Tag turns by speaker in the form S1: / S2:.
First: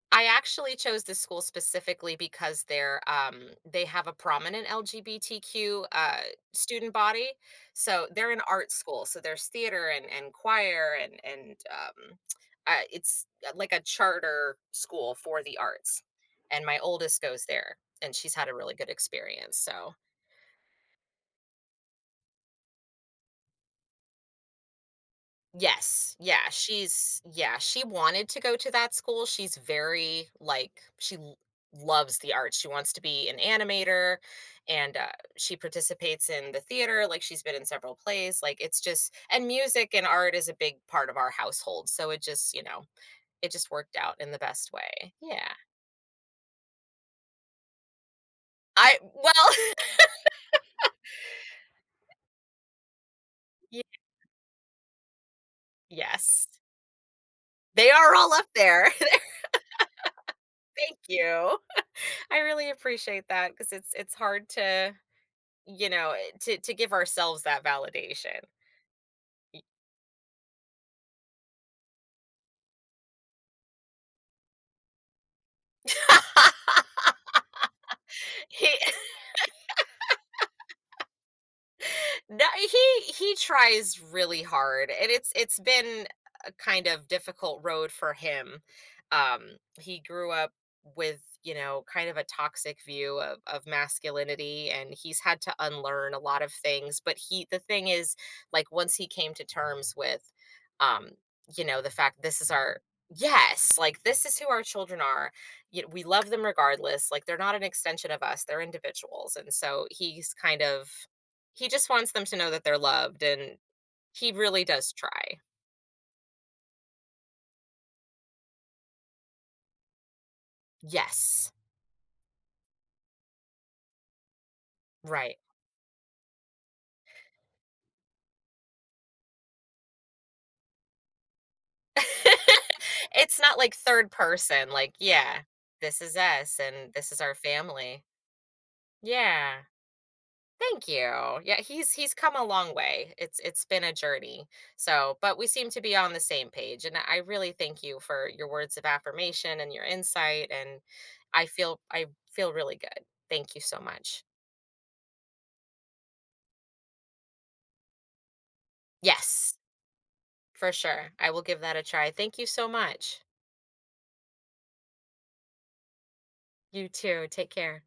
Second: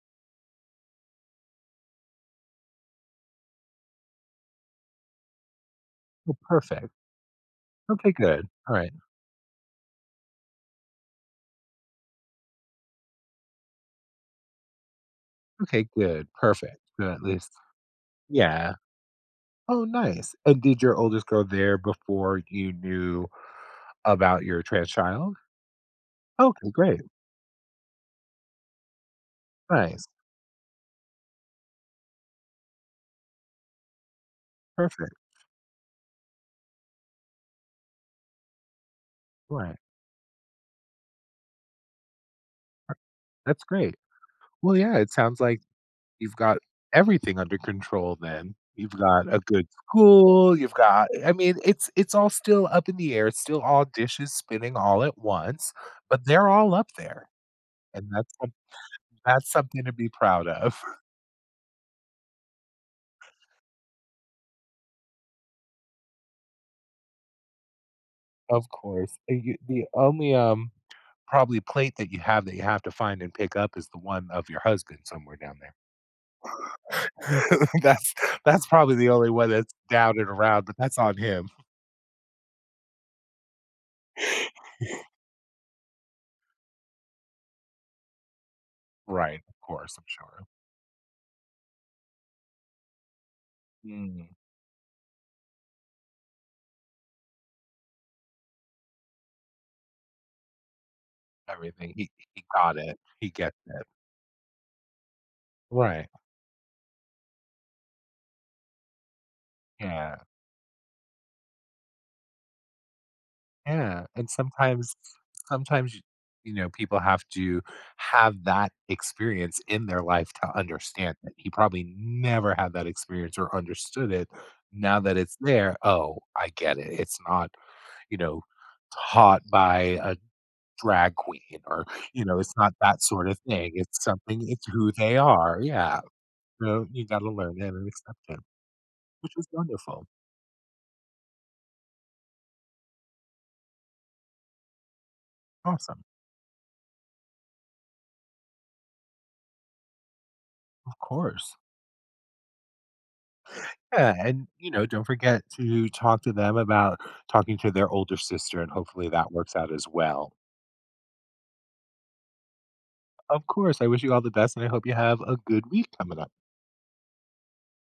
S1: I actually chose this school specifically because they're, um they have a prominent LGBTQ, uh,
S2: Well, perfect.
S1: student body, so,
S2: Okay,
S1: they're an
S2: good,
S1: art
S2: alright.
S1: school, so there's theater and and choir and and, um, uh, it's uh, like a charter school for the
S2: Okay,
S1: arts,
S2: good,
S1: and
S2: perfect,
S1: my
S2: good
S1: oldest
S2: at
S1: goes
S2: least
S1: there and she's had a really
S2: Yeah.
S1: good experience,
S2: Oh,
S1: so
S2: nice, and did your oldest go there before you knew about your trans child?
S1: Yes, yeah,
S2: Okay, great.
S1: she's yeah, she wanted to go to that school, she's
S2: Nice.
S1: very, like she l loves the art, she wants to be an animator and, uh,
S2: Perfect.
S1: she participates in the theater, like she's been in several plays, like it's just and
S2: Right.
S1: music and art is a big part of our household, so it just, you know, it
S2: That's
S1: just
S2: great.
S1: worked out in the best
S2: Well, yeah, it
S1: way,
S2: sounds
S1: yeah.
S2: like, you've got everything under control then. You've
S1: I
S2: got a
S1: well
S2: good school, you've got I mean, it's it's all still up in the air, it's still
S1: Yeah.
S2: all dishes spinning all at once, but
S1: Yes.
S2: they're all up there
S1: They
S2: and
S1: are
S2: that's
S1: all up
S2: some
S1: there.
S2: that's something to be proud of.
S1: Thank you, I really appreciate that 'cause it's it's hard to, you know, eh, to to give ourselves that validation.
S2: Of course, and you
S1: Ee
S2: the only, um, probably plate that you have that you have to find and pick up is the one of your husband somewhere down there. That's that's
S1: He
S2: probably the only one that's down and around, but that's on him.
S1: That he he tries really hard and it's it's been a kind of difficult road for him, um,
S2: Right, of course,
S1: he
S2: I'm
S1: grew
S2: sure.
S1: up with, you know, kind of a toxic view of of
S2: Mm.
S1: masculinity and he's had to unlearn a lot of things but he the thing is, like once he came to terms with, um, you know, the
S2: Everything, he
S1: fact this
S2: he
S1: is our
S2: got it. He gets
S1: Yes,
S2: it.
S1: like, "This is who our children are, you we
S2: Right.
S1: love them regardless, like they're not an extension of us, they're individuals," and so
S2: Yeah.
S1: he's kind of he just wants them to know that they're loved and
S2: Yeah, and
S1: he really does
S2: sometimes
S1: try.
S2: sometimes, you you know, people have to have that experience in their life to understand that
S1: Yes.
S2: he probably never had that experience or understood it, now that
S1: Right.
S2: it's there, "Oh, I get it." It's not, you know, taught by a drag queen or, you know, it's not that sorta
S1: It's not
S2: thing,
S1: like
S2: it's
S1: third
S2: something it's
S1: person,
S2: who
S1: like,
S2: they
S1: yeah,
S2: are, yeah.
S1: this is us,
S2: So,
S1: and
S2: you
S1: this is
S2: gotta
S1: our
S2: learn that and
S1: family.
S2: accept it, which was
S1: Yeah.
S2: wonderful.
S1: Thank you, yeah, he's he's come a long way, it's it's been a journey, so, but we seem to be
S2: Awesome.
S1: on the same page and that I really thank you for your words of affirmation and your insight and
S2: Of
S1: I
S2: course.
S1: feel I feel really good. Thank you so
S2: Yeah,
S1: much.
S2: and, you know, don't forget to talk to them about talking to their older sister and hopefully that works
S1: Yes.
S2: out as well.
S1: For sure, I will give that a try, thank you so much.
S2: Of course. I wish you all the best and I hope you have a good week coming up.
S1: You too. Take care.